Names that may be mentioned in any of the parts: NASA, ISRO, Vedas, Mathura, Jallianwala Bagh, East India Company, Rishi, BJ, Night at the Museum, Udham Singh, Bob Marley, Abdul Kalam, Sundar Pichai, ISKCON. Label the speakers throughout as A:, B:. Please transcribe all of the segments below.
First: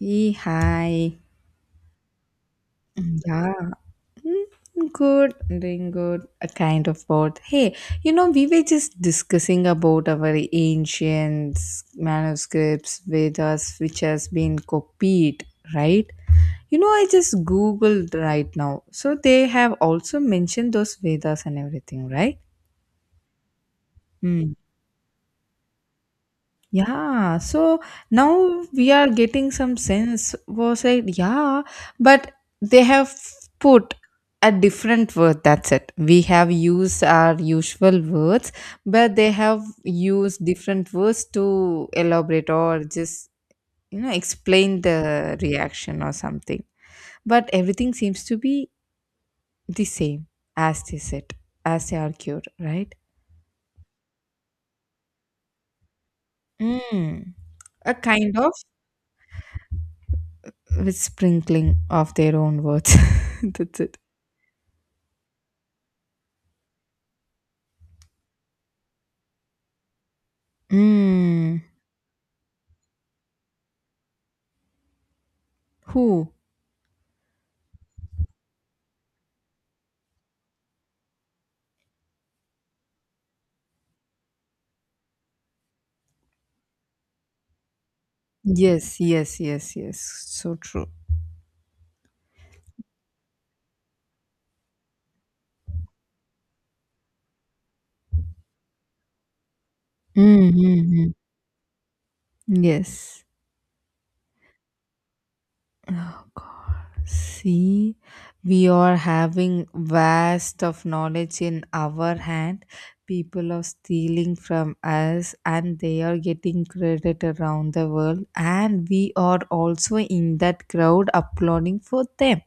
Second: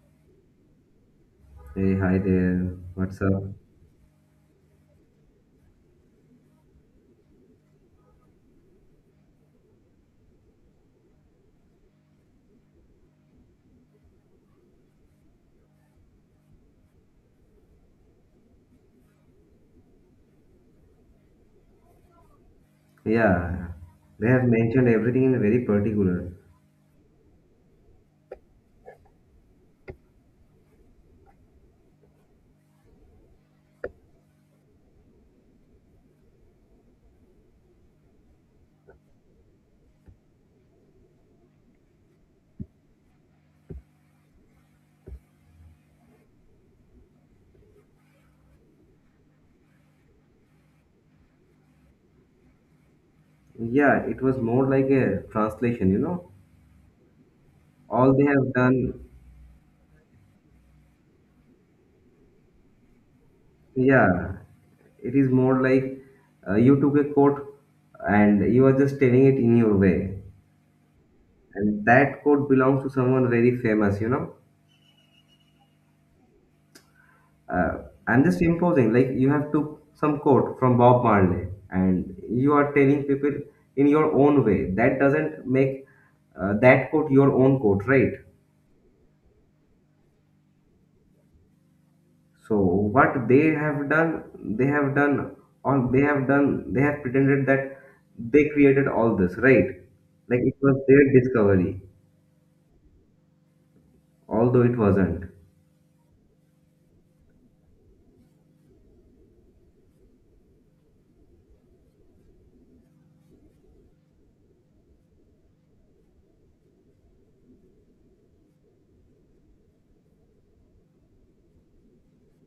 A: Hey, hi.
B: Hey, hi there.
A: Mm,
B: What's up?
A: yeah. Mm, good. I'm doing good. A kind of both. Hey, we were just discussing about our ancient manuscripts, Vedas, which has been copied, right? You know, I just Googled right now. So they have also mentioned those Vedas and everything, right?
B: Yeah, they have
A: Hmm.
B: mentioned everything in very particular.
A: Yeah, so now we are getting some sense. Was like, yeah, but they have put a different word. That's it. We have used our usual words, but they have used different words to elaborate or just, explain the reaction or something. But everything seems to be the same as they said, as they argued, right?
B: Yeah, it was more like a translation, you know.
A: Mm, a
B: All they
A: kind of.
B: have done,
A: With sprinkling of their own words. That's it.
B: yeah, it is more like you took a quote and you are just telling it in your way.
A: Mm.
B: And that quote belongs to someone very famous.
A: Who?
B: uh, I'm just imposing. Like you have took some quote from Bob Marley, and you are telling people in your own way. That doesn't make that quote your own quote, right?
A: Yes, yes, yes, yes. So true.
B: So what they have done, all. They have done, they have pretended that they created all this, right? Like it was their
A: Mm-hmm.
B: discovery,
A: Yes.
B: although it wasn't.
A: Oh God. See, we are having vast of knowledge in our hand. People are stealing from us and they are getting credit around the world. And we are also in that crowd applauding for them.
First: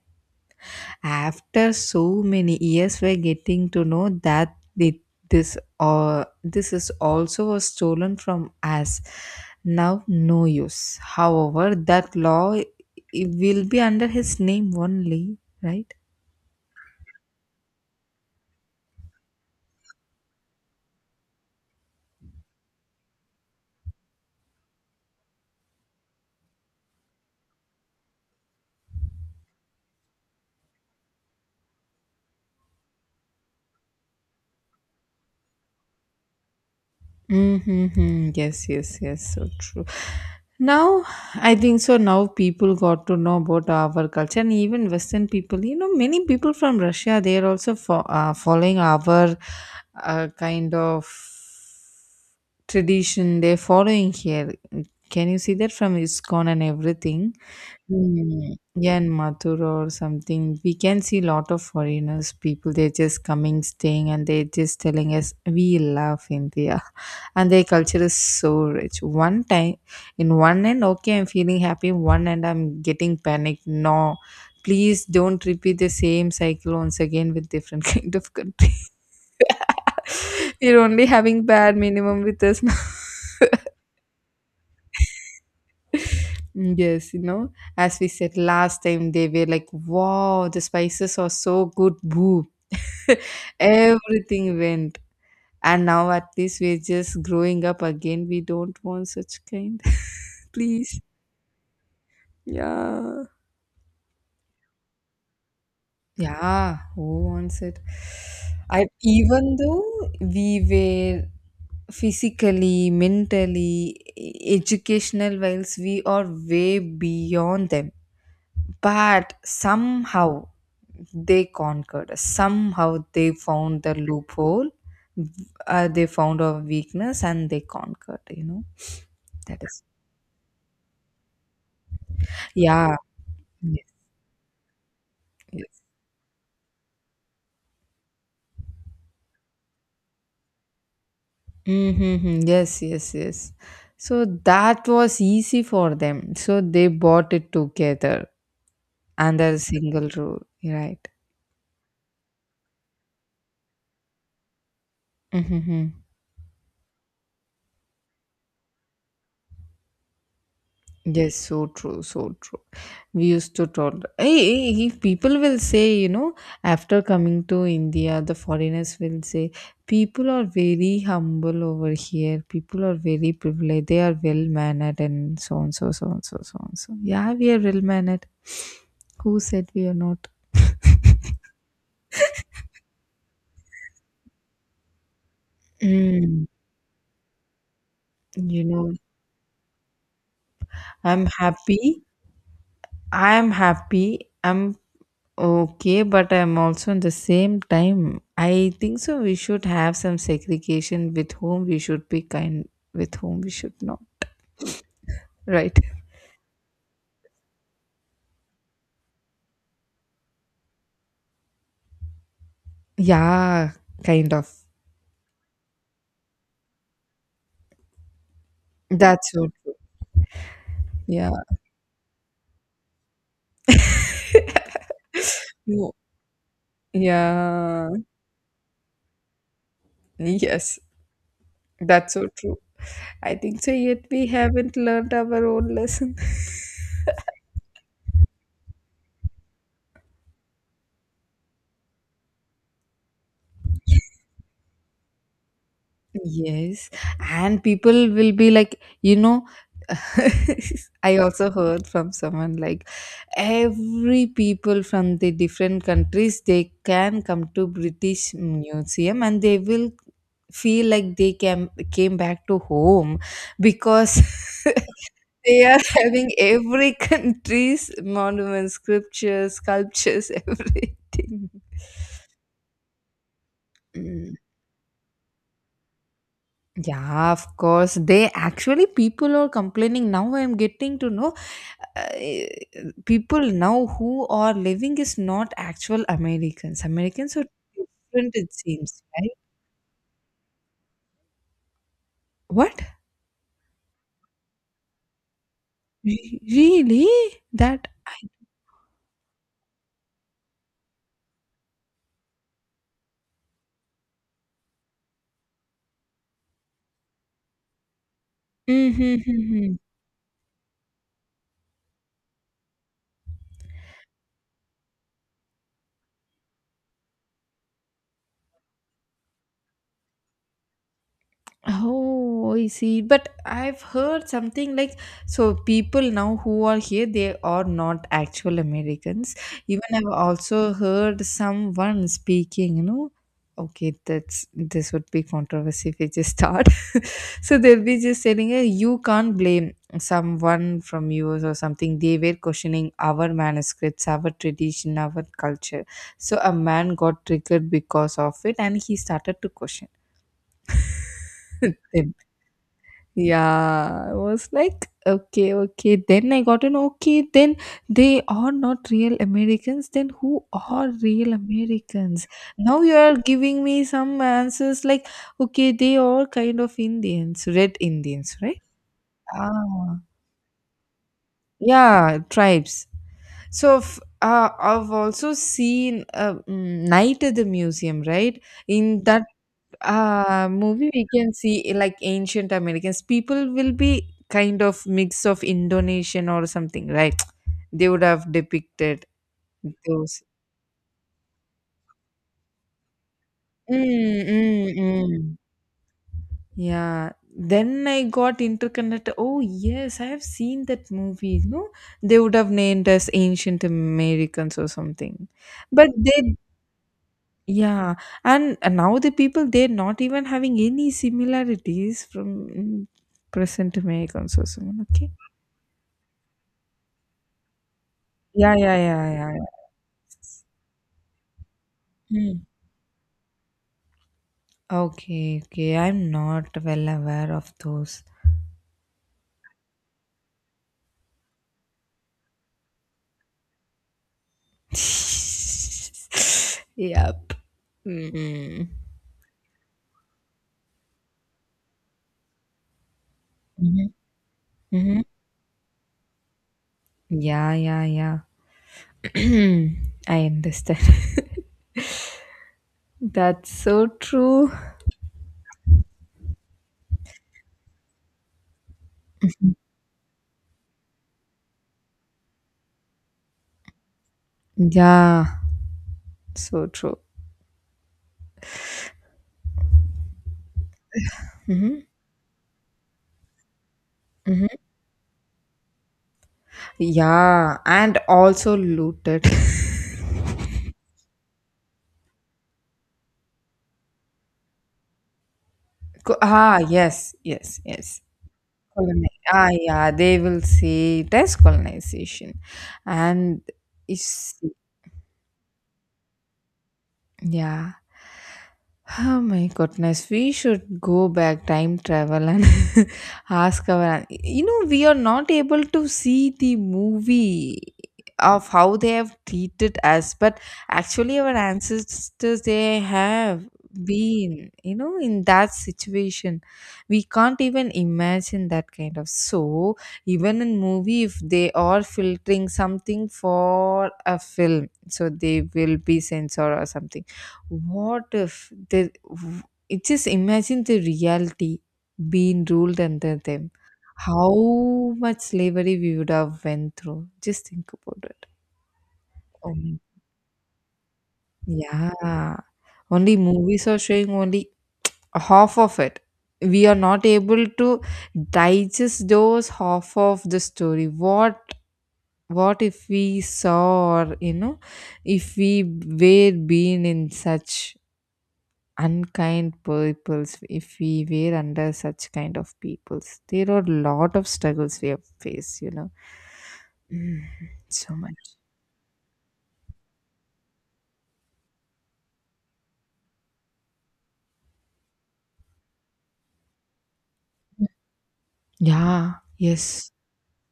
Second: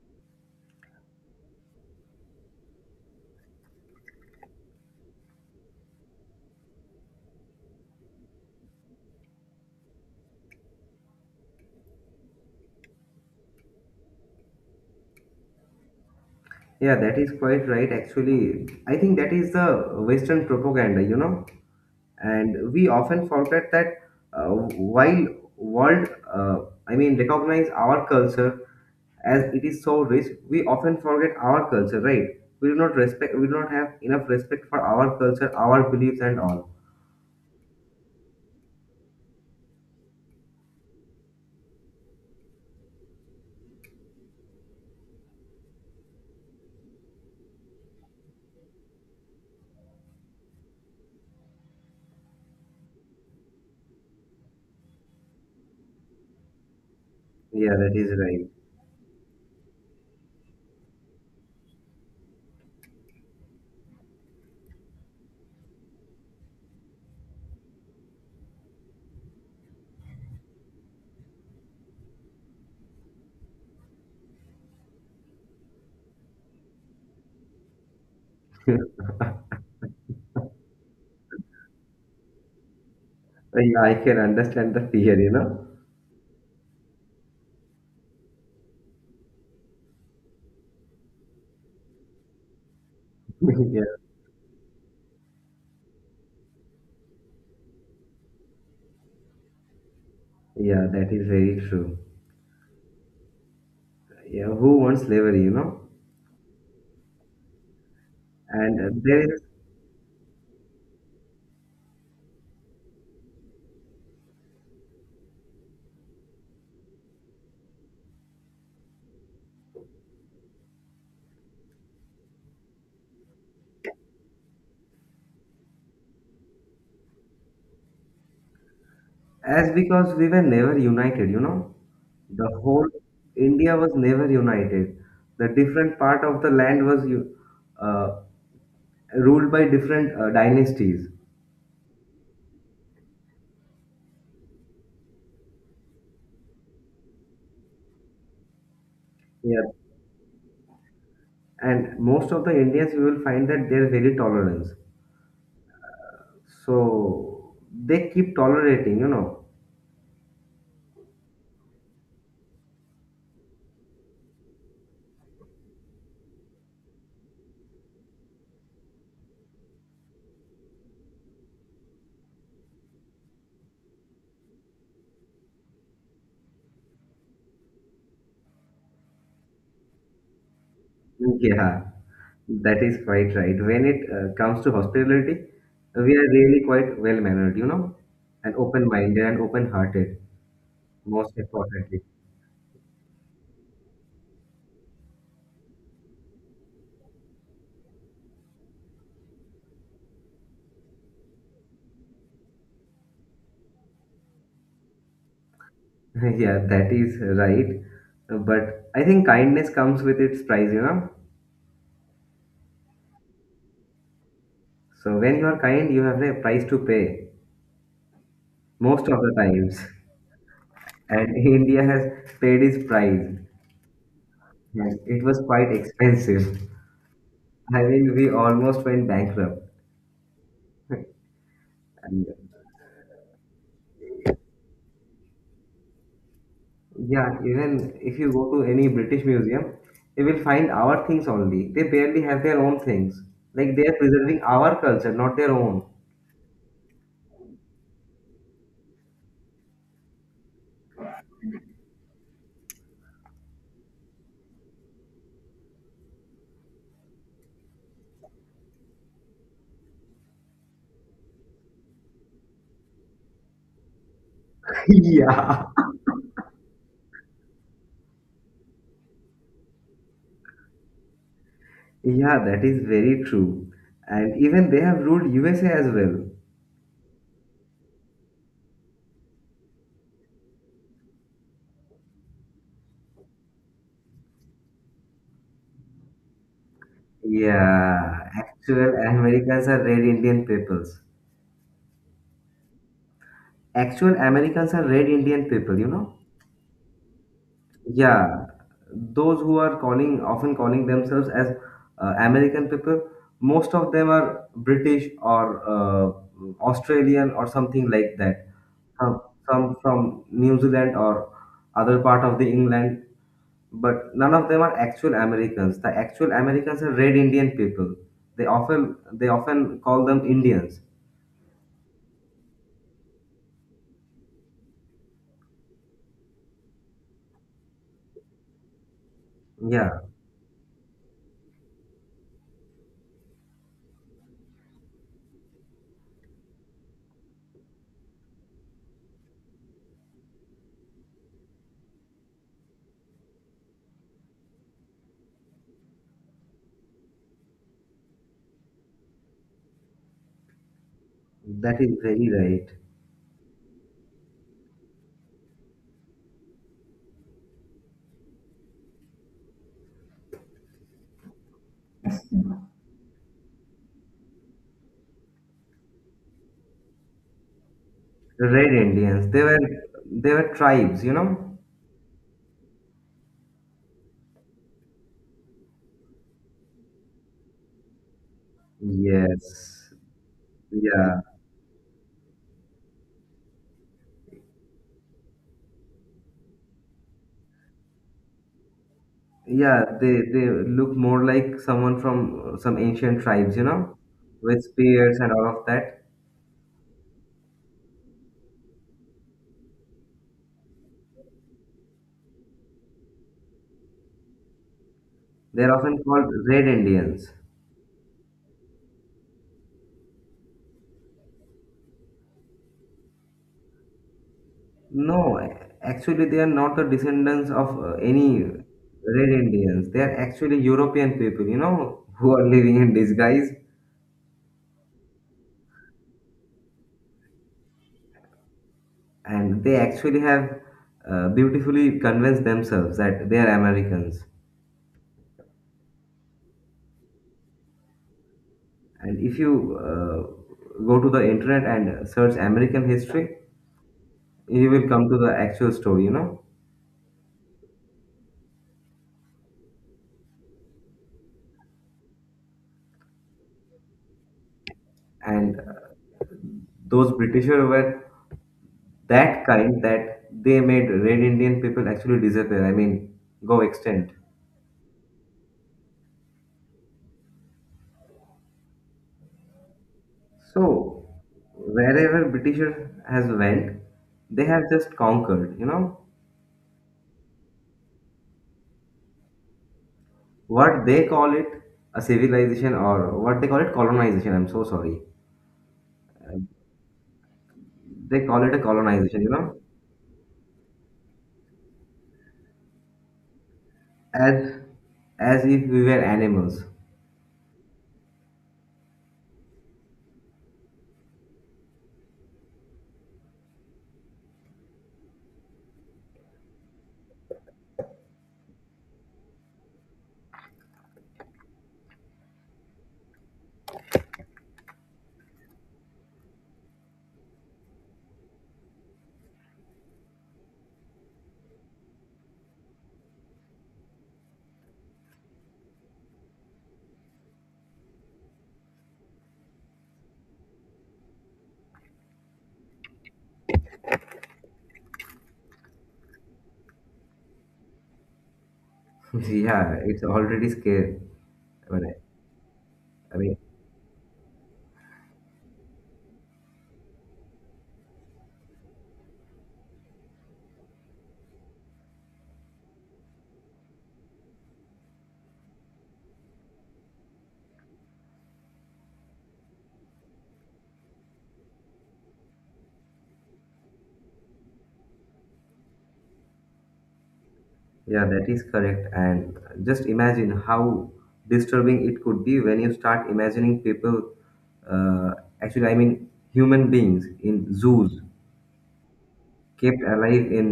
A: After so many years we're getting to know that this or this is also was stolen from us now. No use, however that law will be under his name only, right?
B: Yeah, that is quite right. Actually, I think that is the Western propaganda. And we often forget that uh, while world uh, I mean recognize our culture as it is so rich, we often forget our culture, right? We do not respect, we do not have enough respect for our culture, our beliefs and all.
A: Mm-hmm. Yes, yes, yes. So true. Now, I think so. Now people got to know about our culture, and even Western people. You know, many people from Russia they are also following our kind of tradition they're following here. Can you see that from ISKCON and everything?
B: Yeah, that is right.
A: Mm. Yeah, in Mathura or something, we can see lot of foreigners, people, they're just coming, staying, and they're just telling us, we love India. And their culture is so rich. One time, in one end, okay, I'm feeling happy. One end, I'm getting panicked. No, please don't repeat the same cycle once again with different kind of country. You are only having bad minimum with us now.
B: Yeah, I can understand the fear,
A: Mm, yes, you know, as we said last time, they were like, wow, the spices are so good, boo.
B: yeah.
A: Everything went. And now at least we're just growing up again. We don't want such kind.
B: Yeah,
A: Please.
B: that is very true.
A: Yeah.
B: Yeah, who wants slavery?
A: Yeah. Who wants it?
B: And
A: I
B: there is.
A: even though we were physically, mentally, educational wise, we are way beyond them. But somehow they conquered us. Somehow they found the loophole. They found a weakness and they conquered, you know. That
B: As
A: is.
B: because we were never united. The whole
A: Yeah.
B: India
A: Yes.
B: was never united. The
A: Yes.
B: different part of the land was uh, ruled by different dynasties.
A: Mm-hmm. Yes, yes, yes. So that was easy for them. So they bought it together under a
B: Yeah.
A: single rule, right?
B: And most of the Indians, you will find that they're very tolerant.
A: Mm-hmm.
B: So they keep tolerating.
A: Yes, so true, so true. We used to told, hey, hey, if people will say, you know, after coming to India, the foreigners will say, people are very humble over here. People are very privileged. They are well mannered and so on, so so on, so so on. So yeah, we are well mannered. Who said we are not?
B: Yeah, that is quite right. When it comes to hospitality, we are
A: Mm,
B: really quite well mannered, and
A: you
B: open
A: know,
B: minded and open hearted,
A: I'm
B: most
A: happy.
B: importantly.
A: I am happy. I'm okay, but I'm also in the same time. I think so. We should have some segregation with whom we should be kind, with whom we should not. Right?
B: Yeah, that is right. But I think kindness comes with its price.
A: Yeah, kind of.
B: So when you are kind, you have a price to pay most of
A: That's
B: the
A: so.
B: times.
A: Yeah.
B: And India has paid its price. Yes, it was quite
A: You-
B: expensive. I
A: Yeah.
B: mean, we almost went bankrupt.
A: Yes, that's
B: And
A: so true. I think so. Yet we haven't learned our own lesson.
B: yeah, even if you go to any British museum, you will find our things only. They barely have their own things. Like they are preserving our culture, not their own.
A: Yes, and people will be like, you know, I also heard from someone like every people from the different countries they can come to British Museum and they will feel like they came back to home because they
B: Yeah.
A: are having every country's monuments, scriptures, sculptures, everything.
B: Yeah, that is very true.
A: Mm.
B: And even they have ruled USA as well.
A: Yeah, of course. They actually people are complaining now. I'm getting to know uh, people now who are living is not actual Americans. Americans are
B: Yeah,
A: different, it
B: actual
A: seems, right?
B: Americans are red Indian peoples.
A: What?
B: Actual Americans are red Indian people, you know?
A: Really? That? I-
B: Yeah, those who are calling, often calling themselves as American people, most of them are British or Australian or something like that. Some, some
A: Mhm.
B: from New Zealand or other part of the England. But none of them are actual Americans. The actual Americans are red Indian people. They often call them Indians.
A: Oh, I see. But I've heard something like so people now who are here, they are not actual Americans. Even
B: Yeah,
A: I've also heard someone speaking, you know. Okay, that's this would be controversy if we just start. So they'll be just saying, hey, you can't blame someone from US or something. They were questioning our manuscripts, our tradition, our culture. So a man got triggered because of it and he started to question
B: that is
A: them.
B: very right.
A: Yeah, I was like, okay, okay. Then I got an okay. Then they are not real Americans. Then who are real Americans? Now you are giving me some answers like, okay, they are kind of Indians, red Indians, right?
B: Red Indians. They were
A: Ah,
B: they were tribes, you know?
A: yeah, tribes. So I've also seen Night at the Museum, right? In that
B: Yes.
A: movie we
B: Yeah.
A: can see like ancient americans people will be kind of mix of indonesian or something, right? They would have depicted
B: Yeah, they
A: those
B: they look more like someone from some ancient tribes, you know,
A: mm,
B: with
A: mm,
B: spears and
A: mm.
B: all of that.
A: Yeah, then I got interconnected. Oh yes, I have seen that movie. No, they would have named as ancient americans or something,
B: They're
A: but
B: often called
A: they
B: red Indians.
A: yeah. And now the people they're not even having any similarities from mm, present americans or someone, okay.
B: No, actually, they are not the descendants of any
A: Yeah, yeah, yeah,
B: Red
A: yeah, yeah.
B: Indians. They are actually European people, you know, who
A: Mm.
B: are living in disguise.
A: Okay, okay. I'm not well aware of those.
B: And they actually have beautifully convinced themselves that they are Americans.
A: Yep. Mm.
B: And if you go to the internet and search American history,
A: Mhm.
B: you will
A: Mhm.
B: come to the actual story, you know.
A: Yeah, yeah, yeah. I understand. That's so true.
B: And those Britishers were that kind that they made Red Indian people actually disappear. I mean, go extinct.
A: Yeah, so true.
B: So
A: Hmm.
B: wherever Britisher has went, they
A: Hmm.
B: have just conquered, you know,
A: Yeah, and also looted.
B: what they call it a civilization or what they call it colonization. I'm so sorry.
A: Ah, yes, yes, yes.
B: They call it a
A: Coloni,
B: colonization, you
A: ah,
B: know,
A: yeah, they will see it as colonization, and it's
B: as as if we were animals.
A: yeah. Oh my goodness, we should go back time travel and ask our. You know, we are not able to see the movie of how they have treated us, but actually, our ancestors they have been, you know, in that situation. We can't even imagine that kind of. So, even in movie, if they are filtering something for a film, so they will be censored or something. What if they it just imagine the reality being ruled under them? How much slavery we would have went through. Just think about it.
B: Yeah,
A: Um,
B: it's already scary. I mean,
A: yeah. Only
B: I mean,
A: movies are showing only half of it. We are not able to digest those half of the story. What if we saw, or you know, if we were being in such unkind peoples, if we were under such kind of peoples, there are a lot of struggles we have faced, you know. Mm, so
B: yeah, that
A: much.
B: is correct. And just imagine how disturbing it could be when you start imagining people, uh, actually, I mean, human beings in zoos
A: Yeah,
B: kept
A: yes.
B: alive in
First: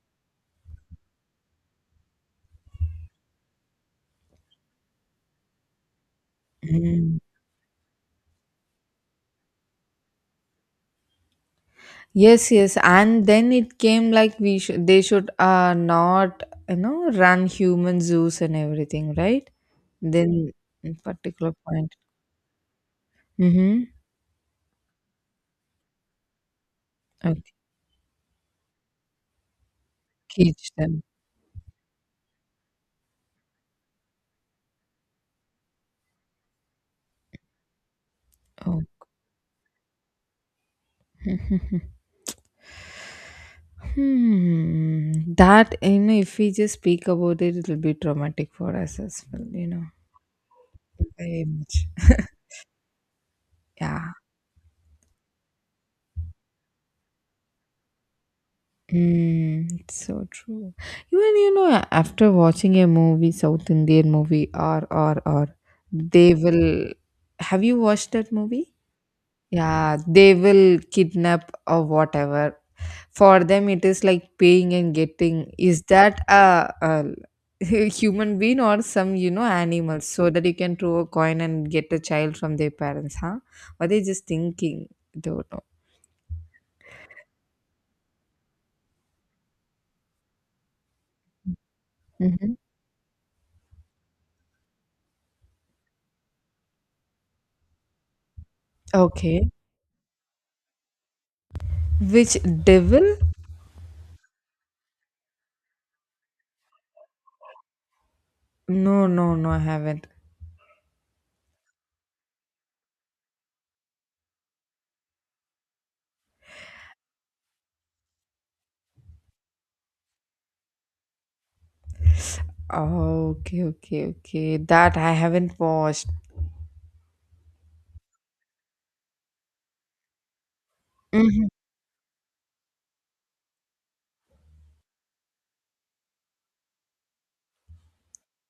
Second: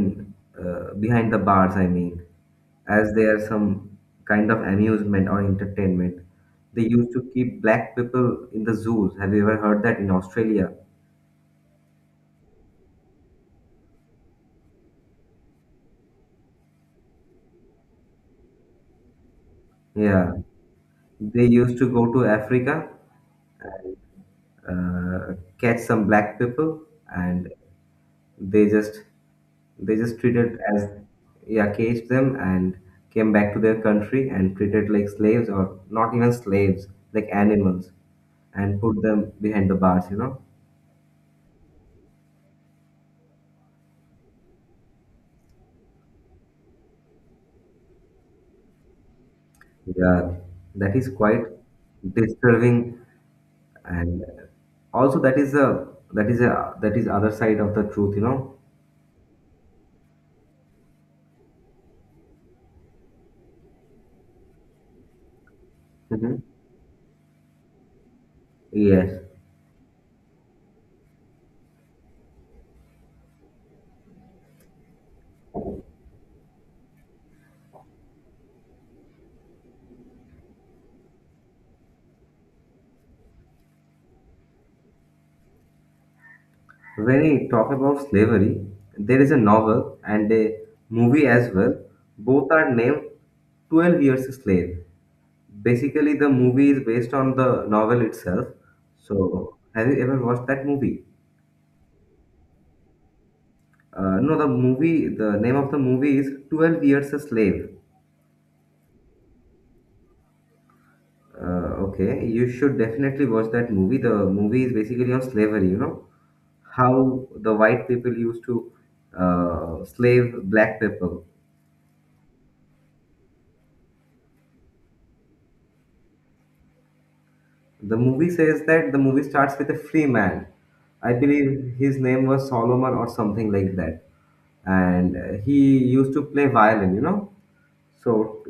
B: behind the bars, I mean, as they are some kind of amusement or entertainment. They used
A: Mm.
B: to keep black people in the zoos. Have you ever heard that in Australia?
A: Yes, yes, and then it came like we should, they should not, you know, run human zoos and everything, right?
B: Yeah,
A: Then in
B: they
A: particular
B: used to
A: point,
B: go to Africa
A: mm-hmm,
B: and uh, catch some black people
A: okay,
B: and. They just they just treated
A: cage
B: as,
A: them.
B: yeah, caged them and came back to their country and treated like slaves, or not even slaves, like animals,
A: Oh.
B: and put them behind the bars. You know,
A: Hmm. That you know, if we just speak about it, it'll be traumatic for us as well. You know.
B: yeah, that is quite
A: Very much.
B: disturbing.
A: Yeah.
B: And also that is a, that is other side of the truth. You know.
A: Mm, it's so true. Even you know, after watching a movie, South Indian movie, or, they
B: Hmm.
A: will. Have you watched that movie?
B: Yes.
A: Yeah, they will kidnap or whatever. For them it is like paying and getting. Is that a human being or some, you know, animals, so that you can throw a coin and get a child from their parents, huh? What they just thinking, don't know.
B: When we talk about slavery, there is a novel and a movie as well. Both
A: Hmm,
B: are named 12 Years a Slave. Basically, the movie is based on the novel itself.
A: okay.
B: So, have you ever watched that movie?
A: Which devil?
B: No, the movie, the name of the movie is 12 Years a Slave.
A: No, no, no, I haven't.
B: Okay, you should definitely watch that movie. The movie is basically on slavery, you know, how the white people used to slave black people.
A: Oh, okay, okay, okay, that I haven't watched.
B: The movie says that the movie starts with a free man. I
A: Mm-hmm,
B: believe his name was Solomon or something like that. And he used to play violin, you know. So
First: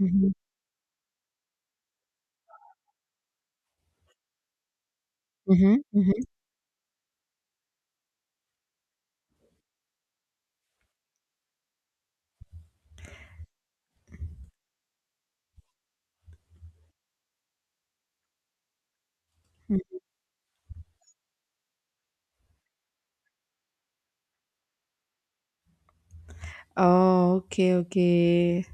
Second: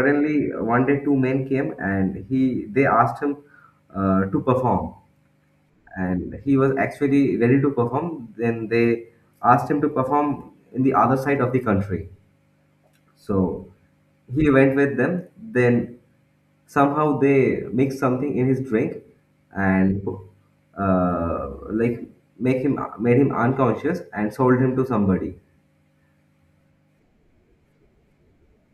A: mm-hmm,
B: one day two men came and he they asked him to perform.
A: mm-hmm, mm-hmm.
B: And he was actually ready to perform. Then they asked him to perform in the other side of the country. So he went with them. Then somehow they mix something in his drink and like make him made him unconscious and sold him to somebody.
A: Oh, okay, okay.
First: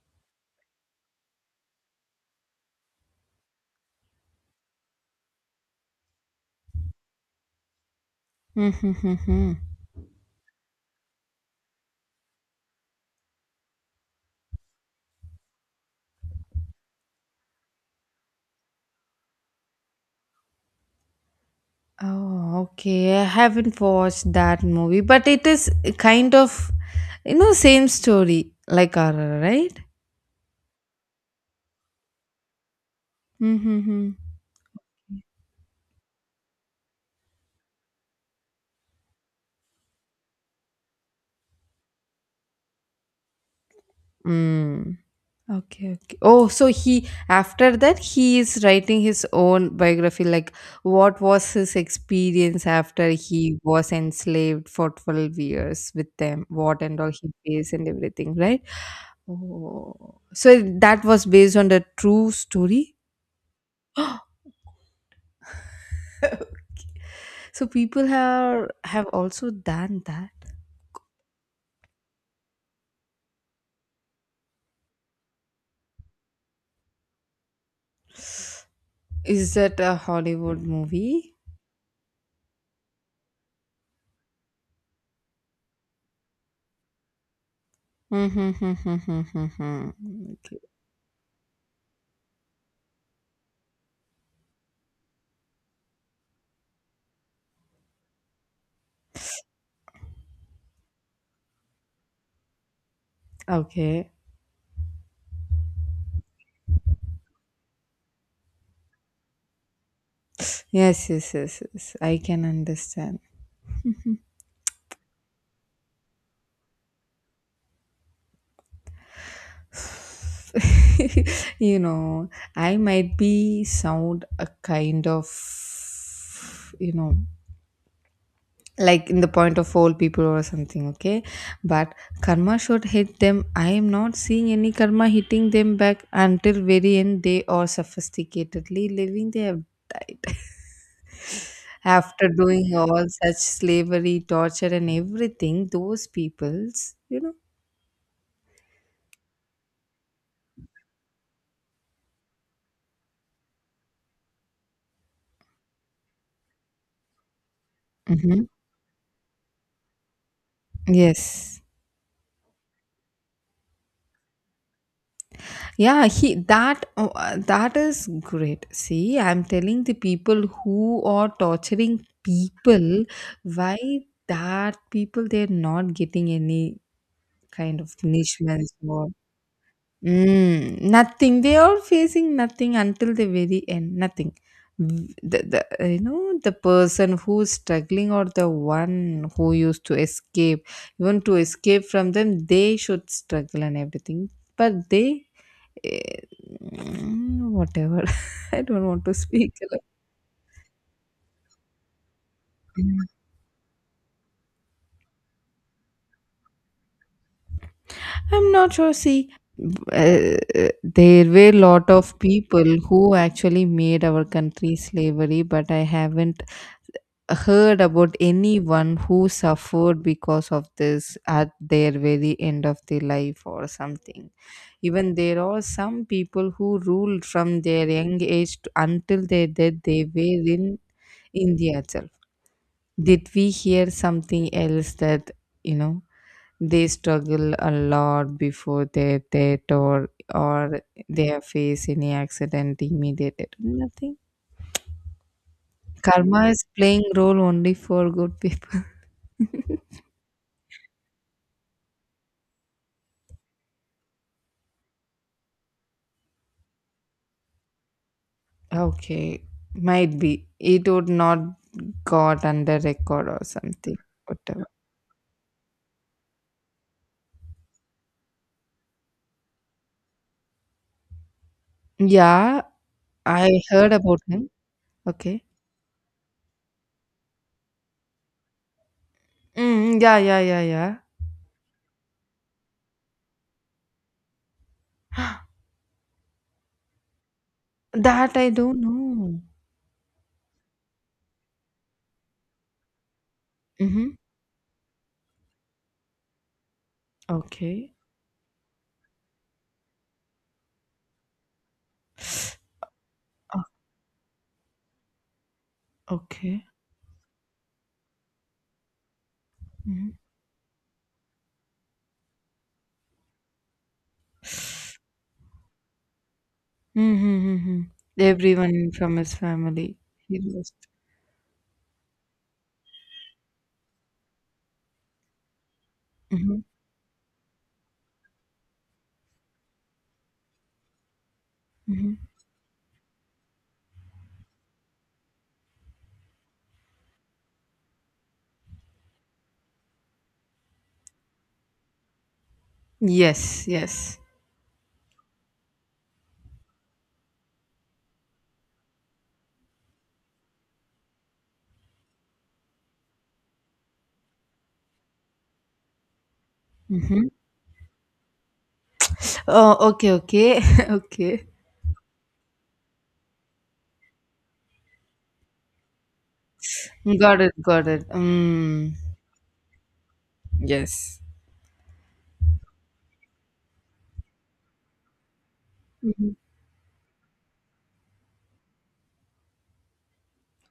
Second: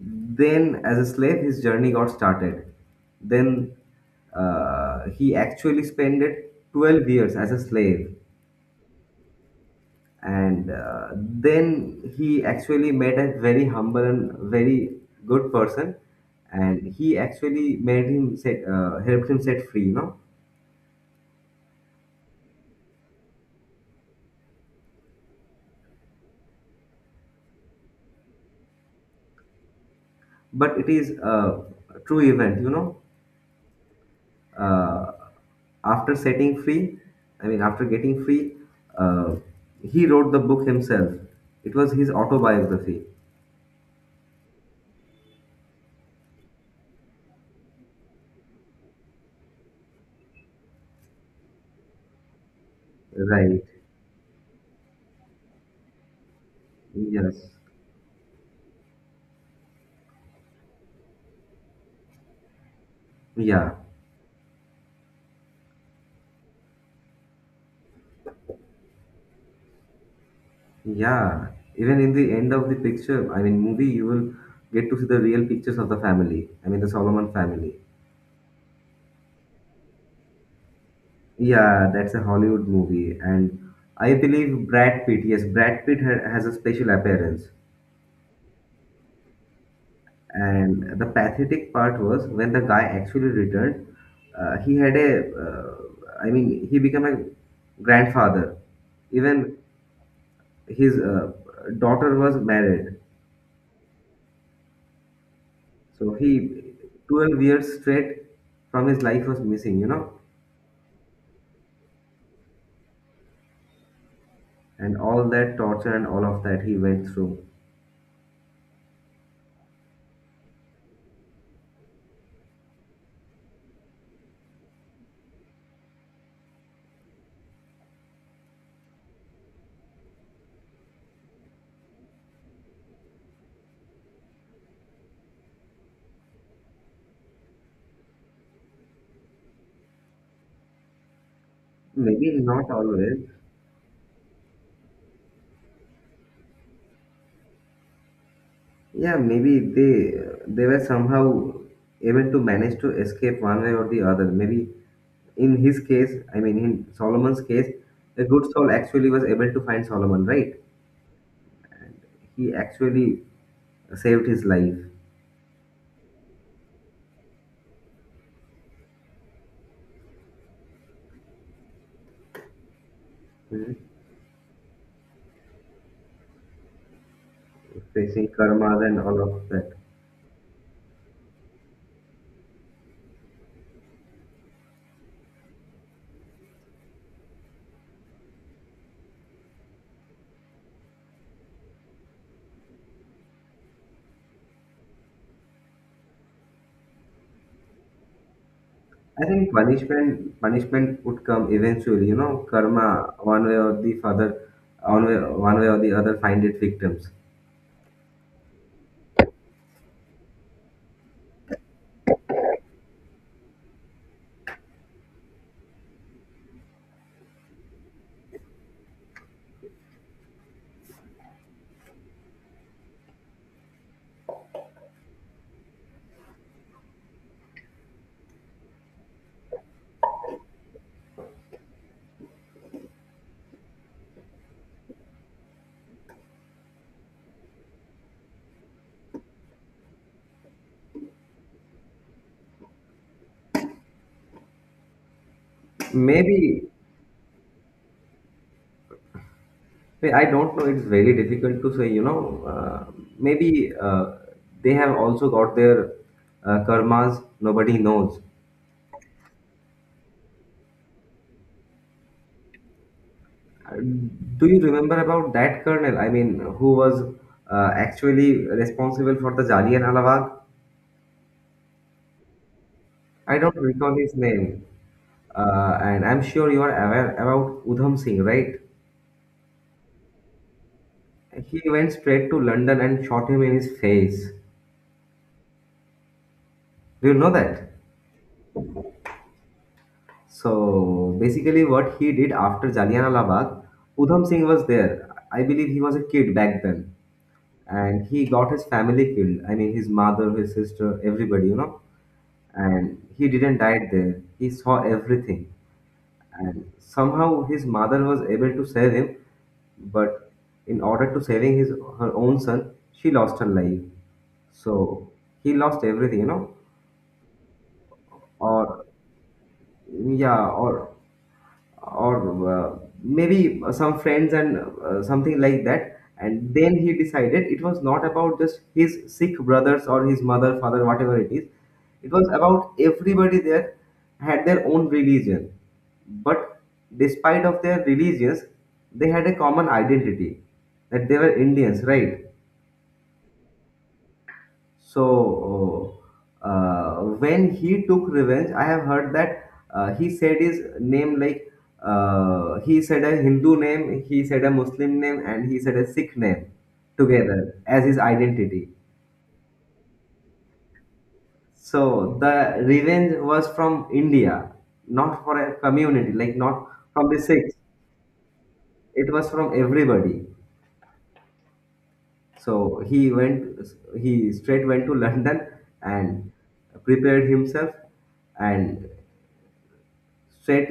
B: Then as a slave, his journey got started. Then he actually spent 12 years as a slave,
A: Mm-hmm, mm-hmm.
B: and then he actually met a very humble and very good person, and he actually made him set helped him set free, you know.
A: Oh, okay. I haven't watched that movie, but it is kind of, you know, same story like horror, right?
B: But it is a true event, you know.
A: Mm-hmm.
B: Uh, after setting free, I mean, after getting free, uh, he wrote the book himself. It was his autobiography.
A: Mm. Okay, okay. Oh, so he after that he is writing his own biography, like what was his experience after he
B: Right.
A: was enslaved for 12 years with them, what and all he
B: Yes.
A: faced and everything, right? Oh, so that was based on the true story.
B: Yeah.
A: So people have also done that.
B: Yeah, even in the end of the picture, I mean, movie, you will get to see the real pictures of the family. I mean, the Solomon family.
A: Is that a Hollywood movie?
B: Yeah, that's a Hollywood movie, and I believe Brad Pitt. Yes, Brad Pitt ha has a special appearance.
A: Hmm, okay.
B: And the pathetic part was when the guy actually returned, uh, he had a, uh, I mean, he became a grandfather. Even his daughter was married.
A: Okay.
B: So he, 12 years straight from his life was missing, you know,
A: Yes, yes, yes, yes. I can understand.
B: and all that torture and all of that he went through.
A: You know, I might be sound a kind of, you know, like in the point of old people or something, okay, but karma should hit them. I am not seeing any karma hitting them back. Until very end they are sophisticatedly living. They have died after
B: Maybe
A: doing
B: not
A: all
B: always.
A: such slavery torture and everything, those peoples, you know.
B: Yeah, maybe they were somehow able to manage to escape one way or the other. Maybe in his case, I mean, in Solomon's case, a
A: Hmm.
B: good soul actually was able to find Solomon, right?
A: Yes.
B: He actually saved his life,
A: Yeah, he that oh, that is great. See, I'm telling the people who are torturing people,
B: hmm,
A: why that people they're not getting any kind of
B: facing
A: punishments
B: karmas and
A: or
B: all of that.
A: mm, nothing. They are facing nothing until the very end. Nothing. V- the you know the person who's struggling or the one who used to escape, even to escape from them, they should struggle and everything. But they Eh, mm, whatever. I don't want to
B: I think
A: speak a lot.
B: punishment would come eventually, you know, karma one way or the other, one way, one way or the other find its victims.
A: I'm not sure. See, uh, there were lot of people who actually made our country slavery, but I haven't heard about anyone who suffered because of this at their very end of their life or something. Even there are some people who ruled from their young age to, until their death. They were in India itself. Did we hear something else that, you know they struggle a lot before their death, or they face any accident immediately? Nothing. Karma is
B: Maybe
A: playing role only for good people.
B: I don't know. It's very difficult to say, you know. Maybe they have also got their karmas. Nobody knows.
A: Okay, might be it would not got under record or
B: Uh,
A: something,
B: Do you
A: whatever.
B: remember about that colonel? I mean, who was actually responsible for the Jallianwala Bagh?
A: Yeah,
B: I
A: I
B: don't
A: heard
B: recall his
A: about him.
B: name.
A: Okay.
B: And I'm sure you are aware about Udham Singh, right?
A: Mm, yeah, yeah, yeah,
B: He went straight to London and shot him in his face.
A: yeah.
B: Do you know that?
A: That I don't know.
B: So basically, what he did after Jallianwala Bagh,
A: Mm-hmm.
B: Udham Singh was there. I believe he was a kid back then,
A: Okay.
B: and he got his family killed. I mean, his mother, his sister, everybody, you know. And he didn't die there. He saw everything.
A: Okay.
B: And somehow his mother was able to save him,
A: Mm-hmm.
B: but in order to saving his her own son, she lost her life. So he lost everything, you know.
A: Mm-hmm. Mm-hmm.
B: Or
A: Everyone from his family. He
B: yeah,
A: lost.
B: or maybe some friends and something like that, and
A: Mm-hmm.
B: then he decided it was not about just his sick brothers or his mother father, whatever it is, it
A: Mm-hmm.
B: was about everybody there. Had their own religion, but despite of their religions, they had a common identity, that they were Indians, right?
A: Yes, yes.
B: So when he took revenge, I have heard that he said his name, like he said a Hindu name, he said a Muslim name, and he said a Sikh name
A: Mm-hmm.
B: together as his identity.
A: Oh, okay, okay, okay.
B: So the revenge was from India, not for a community, like not from the
A: Got it,
B: Sikhs.
A: got it. Mm.
B: It was from everybody.
A: Yes.
B: So he went, he straight went to London
A: Mm-hmm.
B: and prepared himself and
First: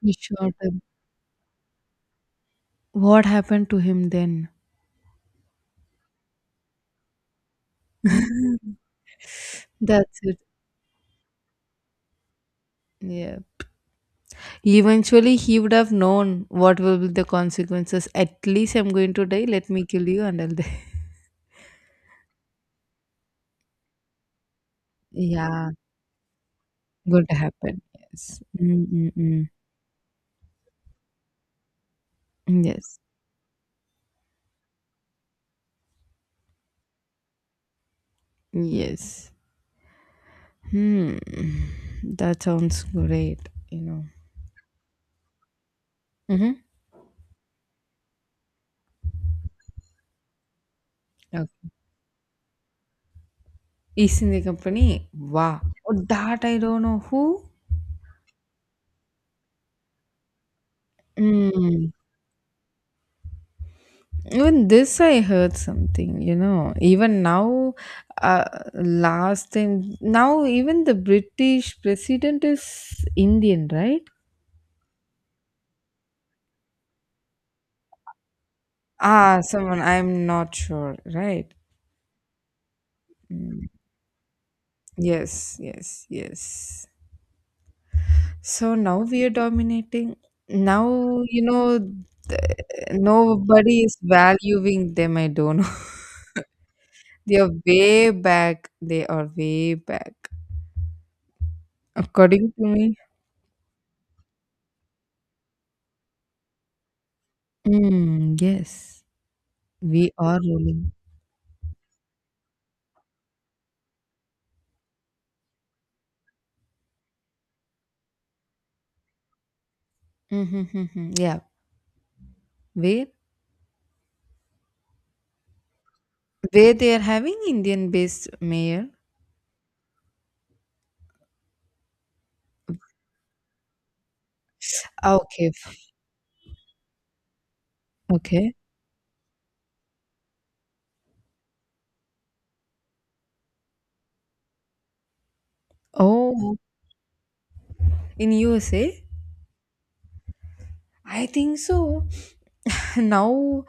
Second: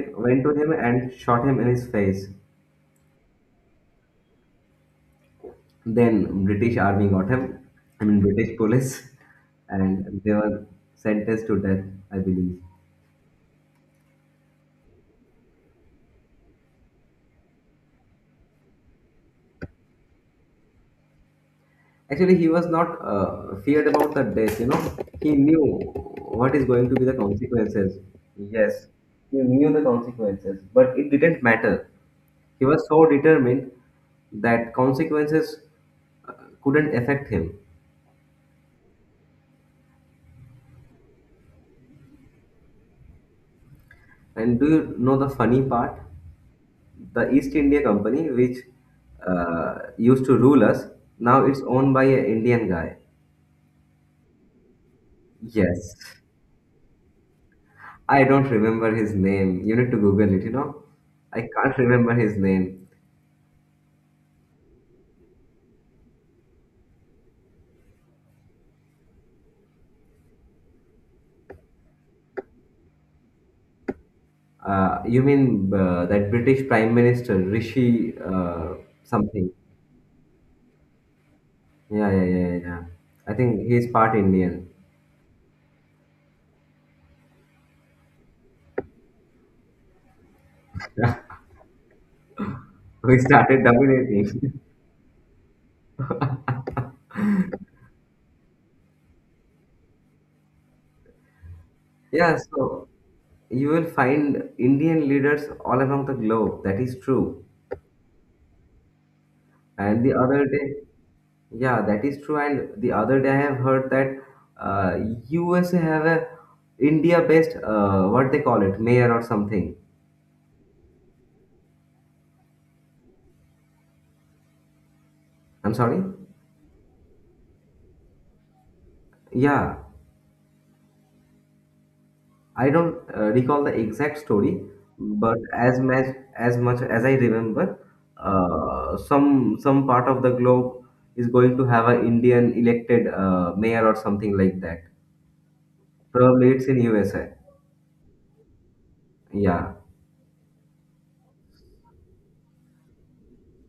A: He
B: went to
A: shot
B: him
A: him.
B: and shot him in his face.
A: What happened to him then?
B: Then British army got him, I mean British police,
A: That's
B: and they
A: it.
B: were sentenced to death, I believe.
A: Yeah. Eventually, he would have known what will be the consequences. At least I'm going to die. Let me kill you and I'll die.
B: Actually, he was not feared about the death, you know. He knew
A: Yeah.
B: what is going to be the
A: Going to happen.
B: consequences.
A: Yes.
B: Yes, he
A: Mm-mm-mm.
B: knew the consequences, but it didn't matter. He was
A: Yes.
B: so determined that consequences uh, couldn't affect him.
A: Yes. Hmm. That sounds great. You know.
B: And do you know the funny part?
A: Mm-hmm.
B: The East India Company, which used to rule us, now
A: Okay.
B: it's owned by an Indian guy.
A: East India Company. Wow. Oh,
B: Yes.
A: that I don't know who.
B: I don't remember his name. You need to Google it. I can't
A: Mm.
B: remember his name.
A: Even this, I heard something. You know. Even now, uh, last time. Now, even the British president is Indian, right?
B: You mean that British Prime Minister, Rishi
A: Ah,
B: something?
A: someone. I'm not sure. Right.
B: Yeah, yeah, yeah, yeah, yeah. I
A: Mm.
B: think he's part Indian.
A: Yes. Yes. Yes. So now we are dominating. Now, you know, th-
B: We started
A: nobody is
B: dominating.
A: valuing them. I don't know. They are way back. They are way back.
B: Yeah,
A: According to
B: so
A: me,
B: you will find Indian leaders all around the globe. That is true.
A: mm, yes,
B: And
A: we
B: the
A: are
B: other day,
A: ruling.
B: yeah, that is true. And the other day, I have heard that uh, USA have a India-based what they call it, mayor or something.
A: Mm-hmm, yeah. Where?
B: I'm sorry.
A: Where they are having Indian based mayor?
B: Yeah, I don't recall the exact story,
A: Ah,
B: but
A: okay.
B: as much as much as I remember,
A: Okay.
B: some part of the globe is going to have an Indian elected mayor or something like that. Probably
A: Oh,
B: it's in USA.
A: in USA?
B: Yeah.
A: I think so. Now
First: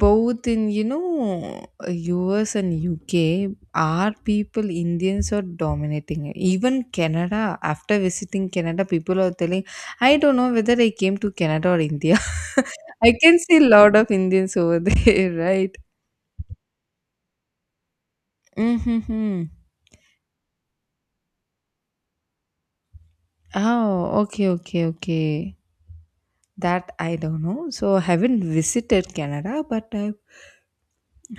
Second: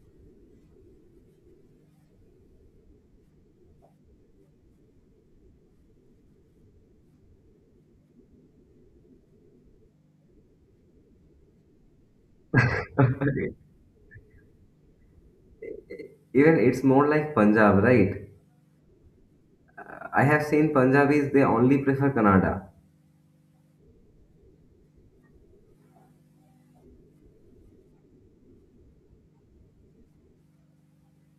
A: both in, US and UK are people Indians are dominating it. Even Canada, after visiting Canada people are telling, I don't know whether I came to Canada or India. I can see a lot of Indians over there, right?
B: Even it's more like Punjab, right?
A: Mm-hmm.
B: I have seen Punjabis, they only prefer Kannada.
A: Oh, okay, okay, okay. That I don't know. So I haven't visited Canada, but I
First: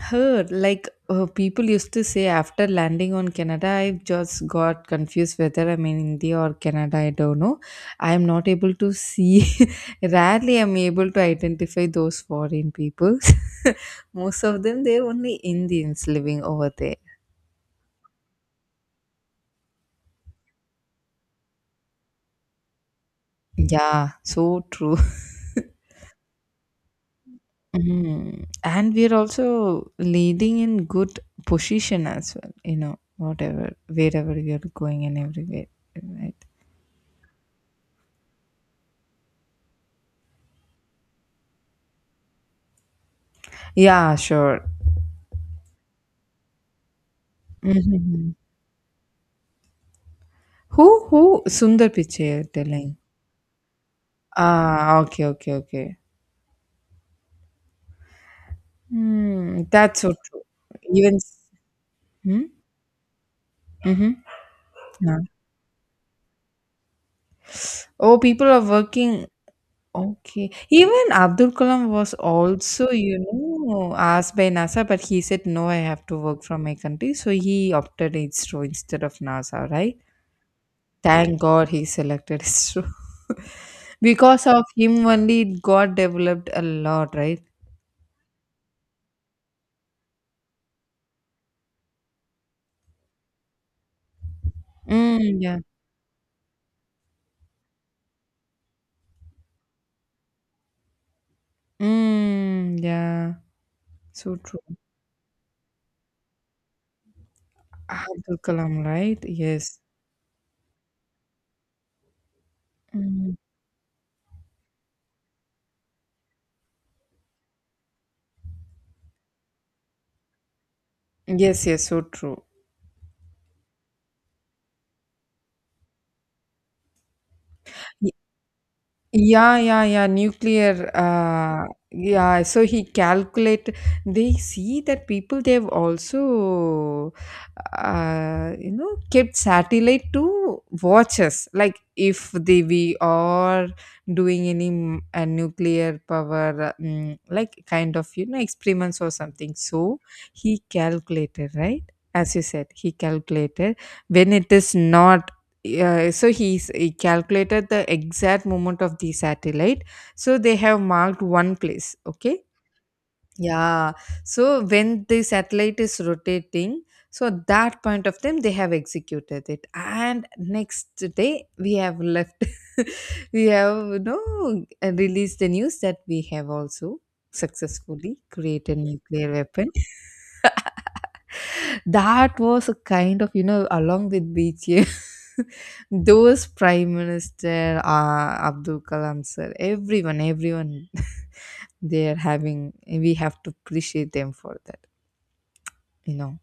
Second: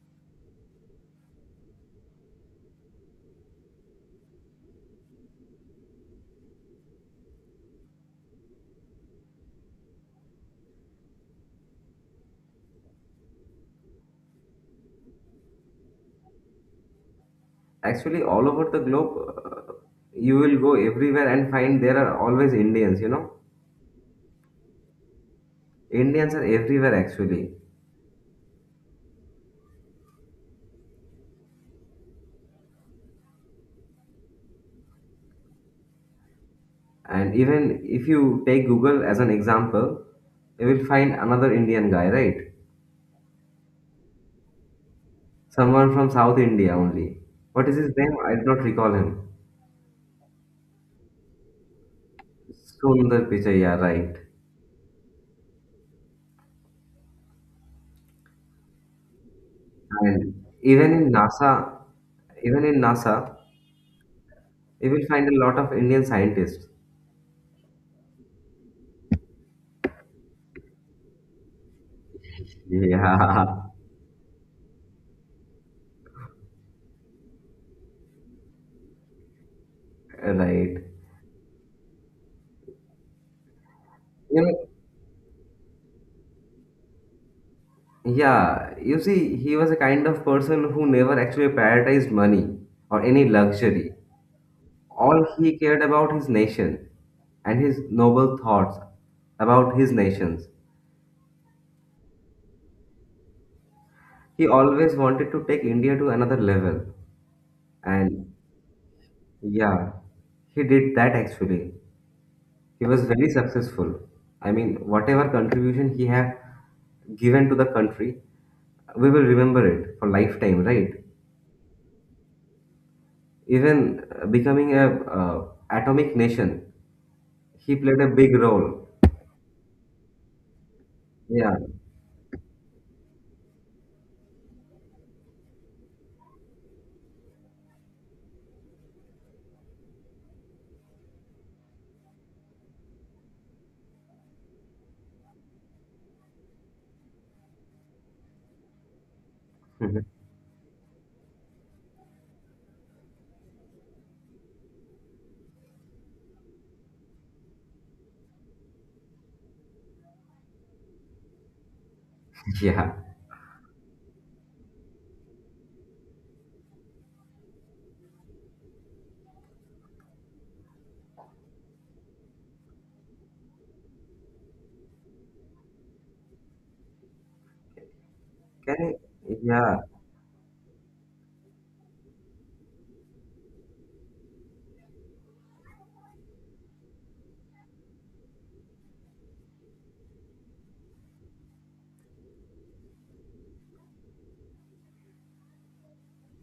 A: heard like, people used to say after landing on Canada, I just got confused whether I'm in India or Canada. I don't know. I am not able to see. Rarely I'm able to identify those foreign people. Most of them they're only Indians living over there.
B: Actually, all over the globe, you will go everywhere and find there are always Indians.
A: Yeah, so true.
B: Indians are everywhere actually.
A: Hmm. And we're also leading in good position as well, whatever, wherever we are going and everywhere, right?
B: And even if you take Google as an example, you will find another Indian guy, right?
A: Yeah, sure.
B: Someone from South India only. What is his name?
A: Mhm.
B: I do not recall him.
A: Who Sundar Pichai you're telling?
B: Sundar Pichai, yeah, right.
A: Ah, okay, okay, okay. Hmm, that's so true.
B: And even in
A: Even
B: NASA,
A: hmm?
B: even in NASA,
A: Hmm. Mm-hmm.
B: you will
A: Yeah.
B: find a lot of Indian scientists.
A: Oh, people are working. Okay. Even Abdul Kalam was also,
B: Yeah.
A: asked by NASA, but he said, no, I have to work from my country. So he opted ISRO instead of NASA, right?
B: Right.
A: Thank God he selected ISRO.
B: You
A: Because of
B: know,
A: him only, it got developed a lot, right?
B: yeah, you see, he was a kind of person who never actually prioritized money or any luxury. All
A: Mm,
B: he
A: yeah.
B: cared about his nation and his noble thoughts about his nations.
A: Mm, yeah, so
B: He
A: true.
B: always wanted to take India to another level. And
A: Abdul Kalam, right? Yes.
B: yeah, he did that actually. He was very
A: Mm.
B: successful. I mean, whatever contribution he had given to the country, we will remember it for lifetime, right?
A: Yes, yes, so true.
B: Even becoming a atomic nation, he played a big role.
A: Yeah, yeah, yeah. Nuclear.
B: Yeah.
A: Yeah. So he calculate. They see that people they've also, kept satellite to watch us. Like if they we are doing any nuclear power, like kind of experiments or something. So he calculated, right. As you said, he calculated when it is not, yeah, so he calculated the exact moment of the satellite. So they have marked one place. Okay.
B: Yeah.
A: Yeah. So when the satellite is rotating, so at that point of time they have executed it, and next day we have left. We have, released the news that we have also successfully
B: Can
A: created
B: I,
A: nuclear weapon.
B: yeah.
A: That was a kind of, along with BJ, those Prime Minister, Abdul Kalam sir, everyone, everyone, they are having, we have to appreciate them for that, you know.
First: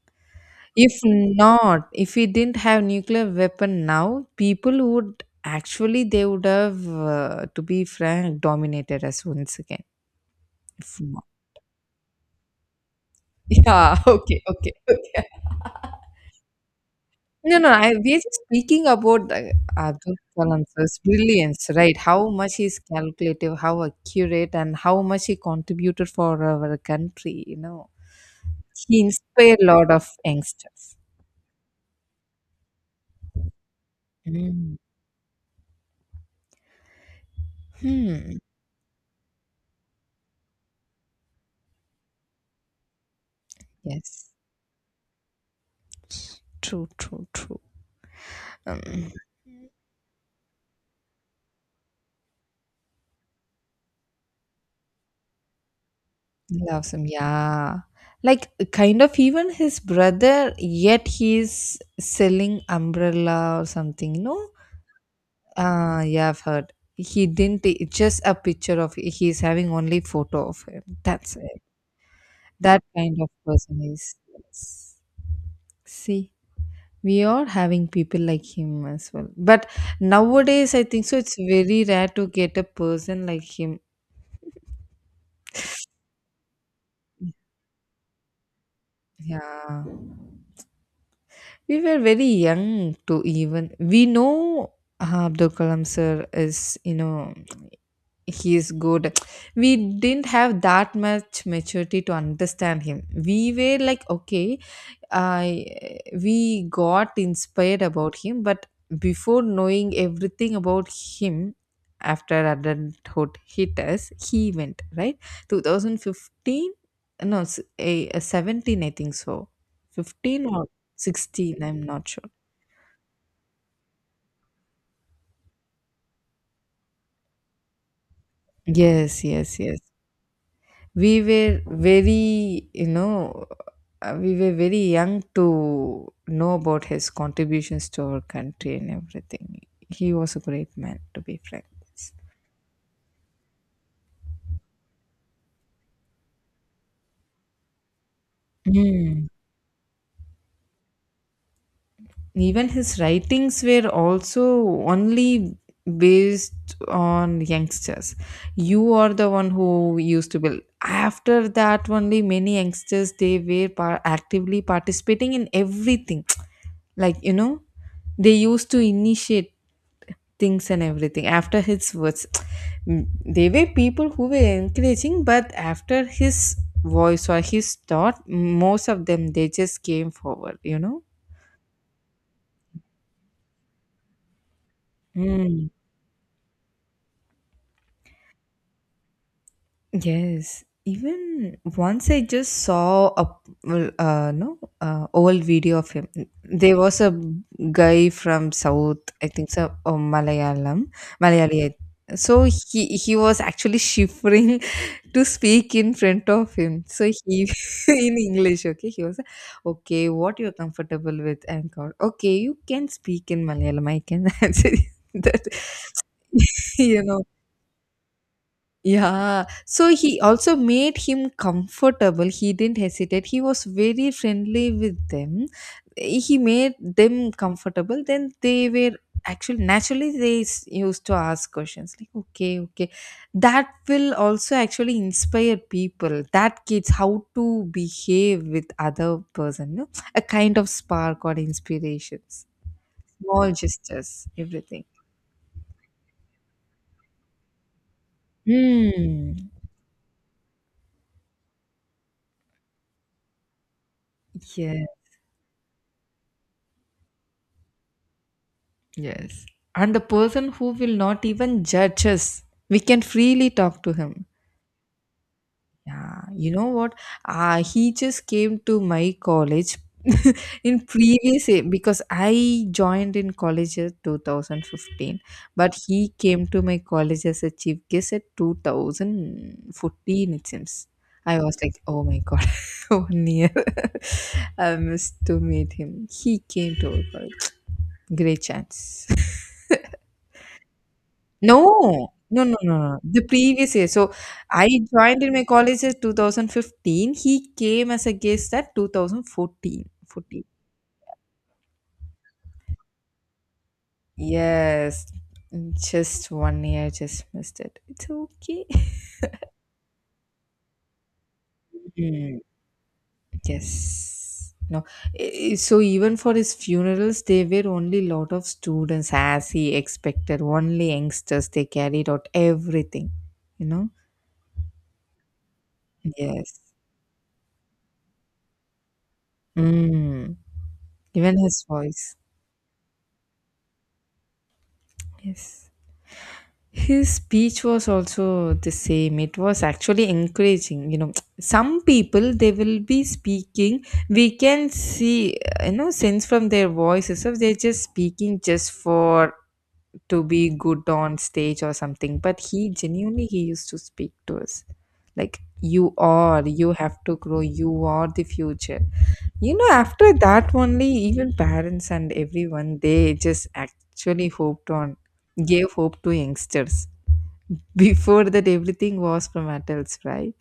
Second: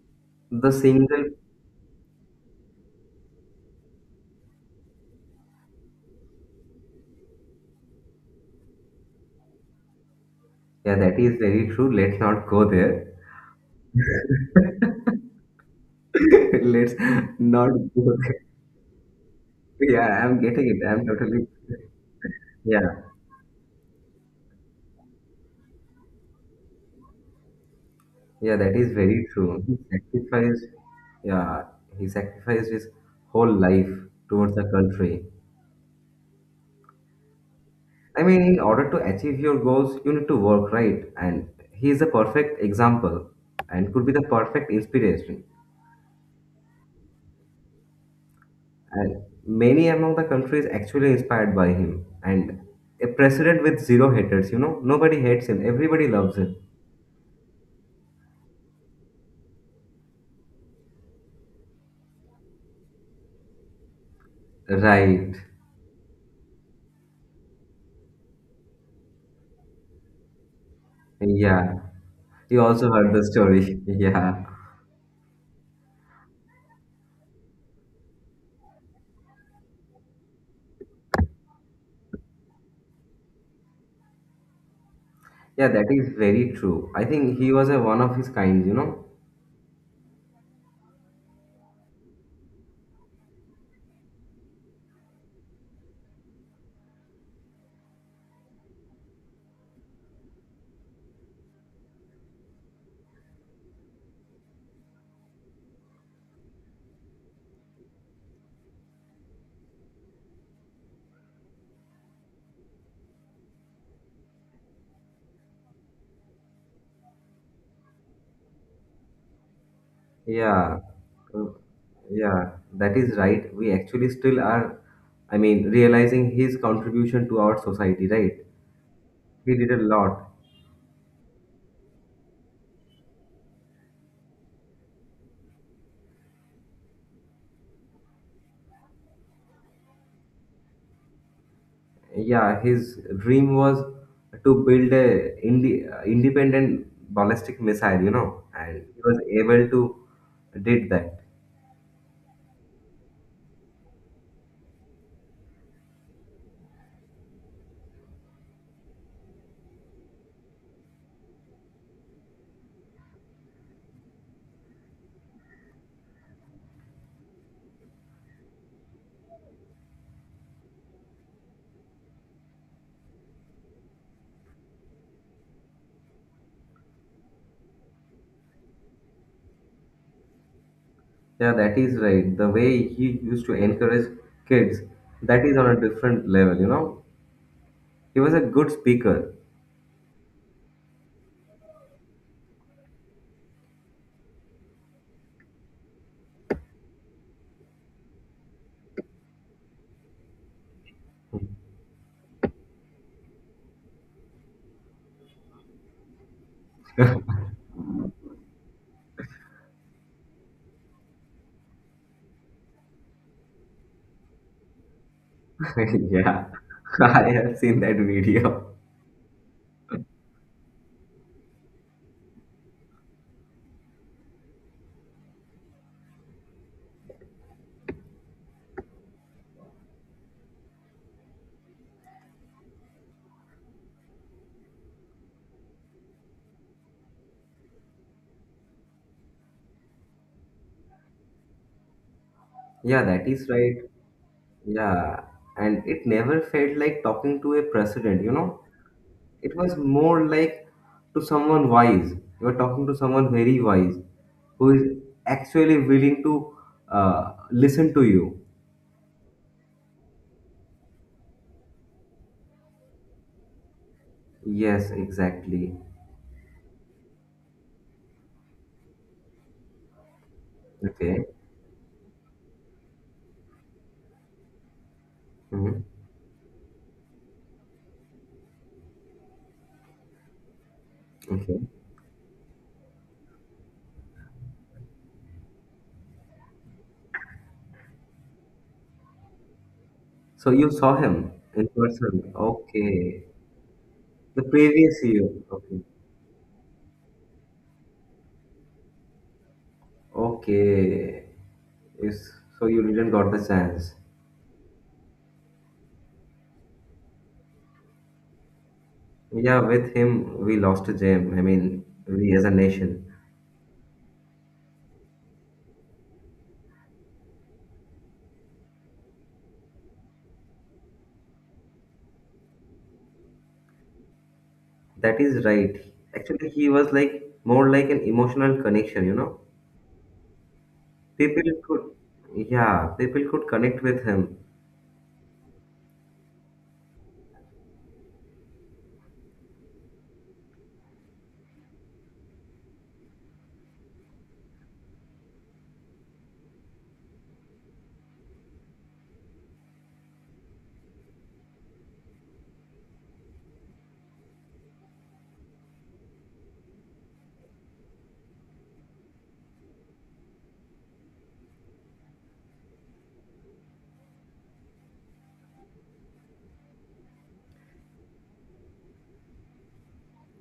B: The
A: If
B: single
A: not, if we didn't have nuclear weapon now, people would actually, they would have, to be frank, dominated us once again.
B: yeah,
A: If
B: that
A: not.
B: is very true. Let's not go there.
A: Yeah, okay, okay, okay.
B: Let's
A: No, no,
B: not go
A: we're
B: there.
A: just speaking about the
B: Yeah,
A: Abdul
B: I'm getting it.
A: Kalam's
B: I'm totally
A: brilliance, right? How much he's
B: yeah,
A: calculative, how accurate, and how much he contributed for our country.
B: yeah, that is
A: He
B: very
A: inspired
B: true.
A: a
B: He
A: lot of
B: sacrificed
A: youngsters.
B: yeah, he sacrificed his whole life towards the
A: Mm.
B: country. I
A: Hmm.
B: mean, in order to achieve your goals, you need to work, right? And he is a perfect example and could be the
A: Yes.
B: perfect inspiration.
A: True. True. True. Um,
B: And many among the countries actually inspired by him. And a president with zero haters, you know, nobody hates him, everybody loves him.
A: Loves him. Yeah. Like kind of even his brother, yet he's selling umbrella or something. No,
B: Right.
A: Yeah, I've heard. He didn't take just a picture of it. He's having only photo of him. That's it.
B: Yeah. You
A: That
B: also heard
A: kind
B: the
A: of
B: story.
A: person is.
B: Yeah.
A: Yes. See, we are having people like him as well. But nowadays, I think so. It's very rare to get a person like him.
B: Yeah, that is very true. I think he was a one of his kind, you know.
A: Yeah. We were very young to even. We know, Abdul Kalam sir is, he's good. We didn't have that much maturity to understand him. We were like, okay, I we got inspired about him, but before knowing everything about him, after adulthood hit us, he went right 2015. No, a 17, I think so. 15 or
B: Yeah, uh,
A: 16, I'm not sure.
B: yeah, that is right. We actually still are, I mean, realizing his contribution to our society, right?
A: Yes,
B: He
A: yes,
B: did a
A: yes.
B: lot.
A: we were very We were very young to know about his contributions to our country and everything. He was a great man, to be frank.
B: Yeah, his dream was to build a indi independent ballistic missile, you know, and he was
A: Mm.
B: able to did that.
A: Even his writings were also only based on youngsters. You are the one who used to build. After that, only many youngsters they were actively participating in everything. Like, they used to initiate things and everything after his words. Mm, they were people who were encouraging but after his voice or his thought most of them they just came forward.
B: Yeah, that is right. The way he used to encourage kids, that is on
A: Mm.
B: a different level, you know. He was a good speaker.
A: Yes, even once I just saw a well, no, old video of him. There was a guy from South, I think so, oh, Malayalam, Malayali. So he was actually shivering to speak in front of him. So he in English, okay, he was okay. What you're comfortable with, and God, okay, you can speak in Malayalam. I can answer that.
B: Yeah,
A: You know.
B: I have seen that video.
A: Yeah, so he also made him comfortable. He didn't hesitate. He was very friendly with them. He made them comfortable. Then they were actually naturally they used to ask questions like, okay, okay. That will also actually inspire people. That kids how to behave with other person. No? A kind of spark or inspirations,
B: Yeah, that is
A: small
B: right.
A: gestures, everything.
B: Yeah. And it never felt like talking to a president, you know?
A: Hmm.
B: It was more like to someone wise. You are talking to someone very wise who is
A: Yeah.
B: actually willing to listen to you.
A: Yes. And the person who will not even judge us, we can freely talk to him.
B: Yes, exactly.
A: Yeah, you know what? He just came to my college in
B: Okay.
A: previous year because I joined in college in 2015, but
B: Mhm.
A: he came to my college as a chief guest at 2014, it seems. I was
B: Okay.
A: like, oh my god, one year. I missed to meet him. He came to our college. Great chance.
B: So you saw him
A: No,
B: in person.
A: no, no, no, no. The
B: Okay.
A: previous year. So
B: The
A: I
B: previous
A: joined
B: year.
A: in my college
B: Okay.
A: in 2015. He came as a guest at 2014. 14. Fourteen.
B: Okay. Yes. So you didn't got the chance.
A: Yes. Just one year, just missed it. It's okay.
B: Yeah, with him, we lost a gem. I mean, we
A: Mm,
B: as a nation.
A: yes. No. So even for his funerals, there were only lot of students as he expected. Only youngsters. They carried out everything. You know?
B: That is right. Actually,
A: Yes.
B: he was like more like an emotional connection, you know?
A: Mm. Even
B: People
A: his
B: could,
A: voice.
B: yeah, people could connect with him.
A: Yes. His speech was also the same. It was actually encouraging. Some people they will be speaking. We can see, sense from their voices if they're just speaking just for to be good on stage or something. But he genuinely he used to speak to us like you have to grow, you are the future, after that only even parents and everyone they just actually hoped on gave hope to youngsters. Before that, everything was from adults, right?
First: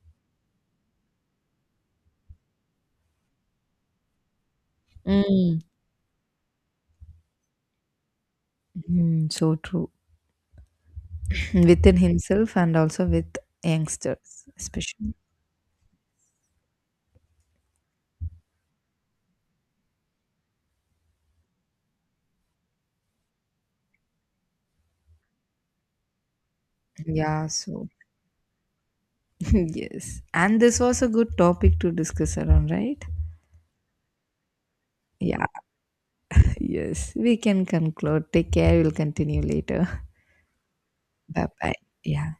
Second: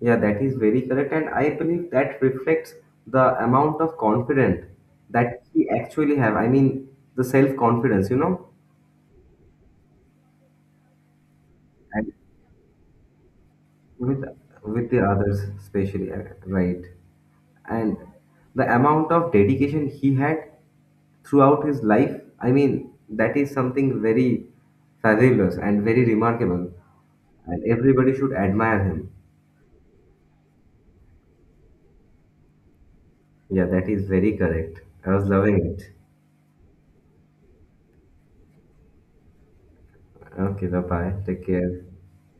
B: Yeah, that is very correct. And I believe that reflects the amount of confidence that
A: Mm.
B: he actually have. I mean, the self-confidence, you know?
A: Mm, so true. Within
B: And
A: himself and also with
B: with
A: youngsters,
B: with the
A: especially.
B: others, especially, right? And the amount of dedication he had throughout his life. I mean, that is something very fabulous and very remarkable,
A: Yeah,
B: and
A: so
B: everybody should admire him.
A: yes. And this was a good topic to discuss around, right?
B: Yeah, that is very correct. I was
A: Yeah,
B: loving it.
A: yes. We can conclude. Take care. We'll continue later.
B: Okay, bye bye, take
A: Bye
B: care.
A: bye. Yeah.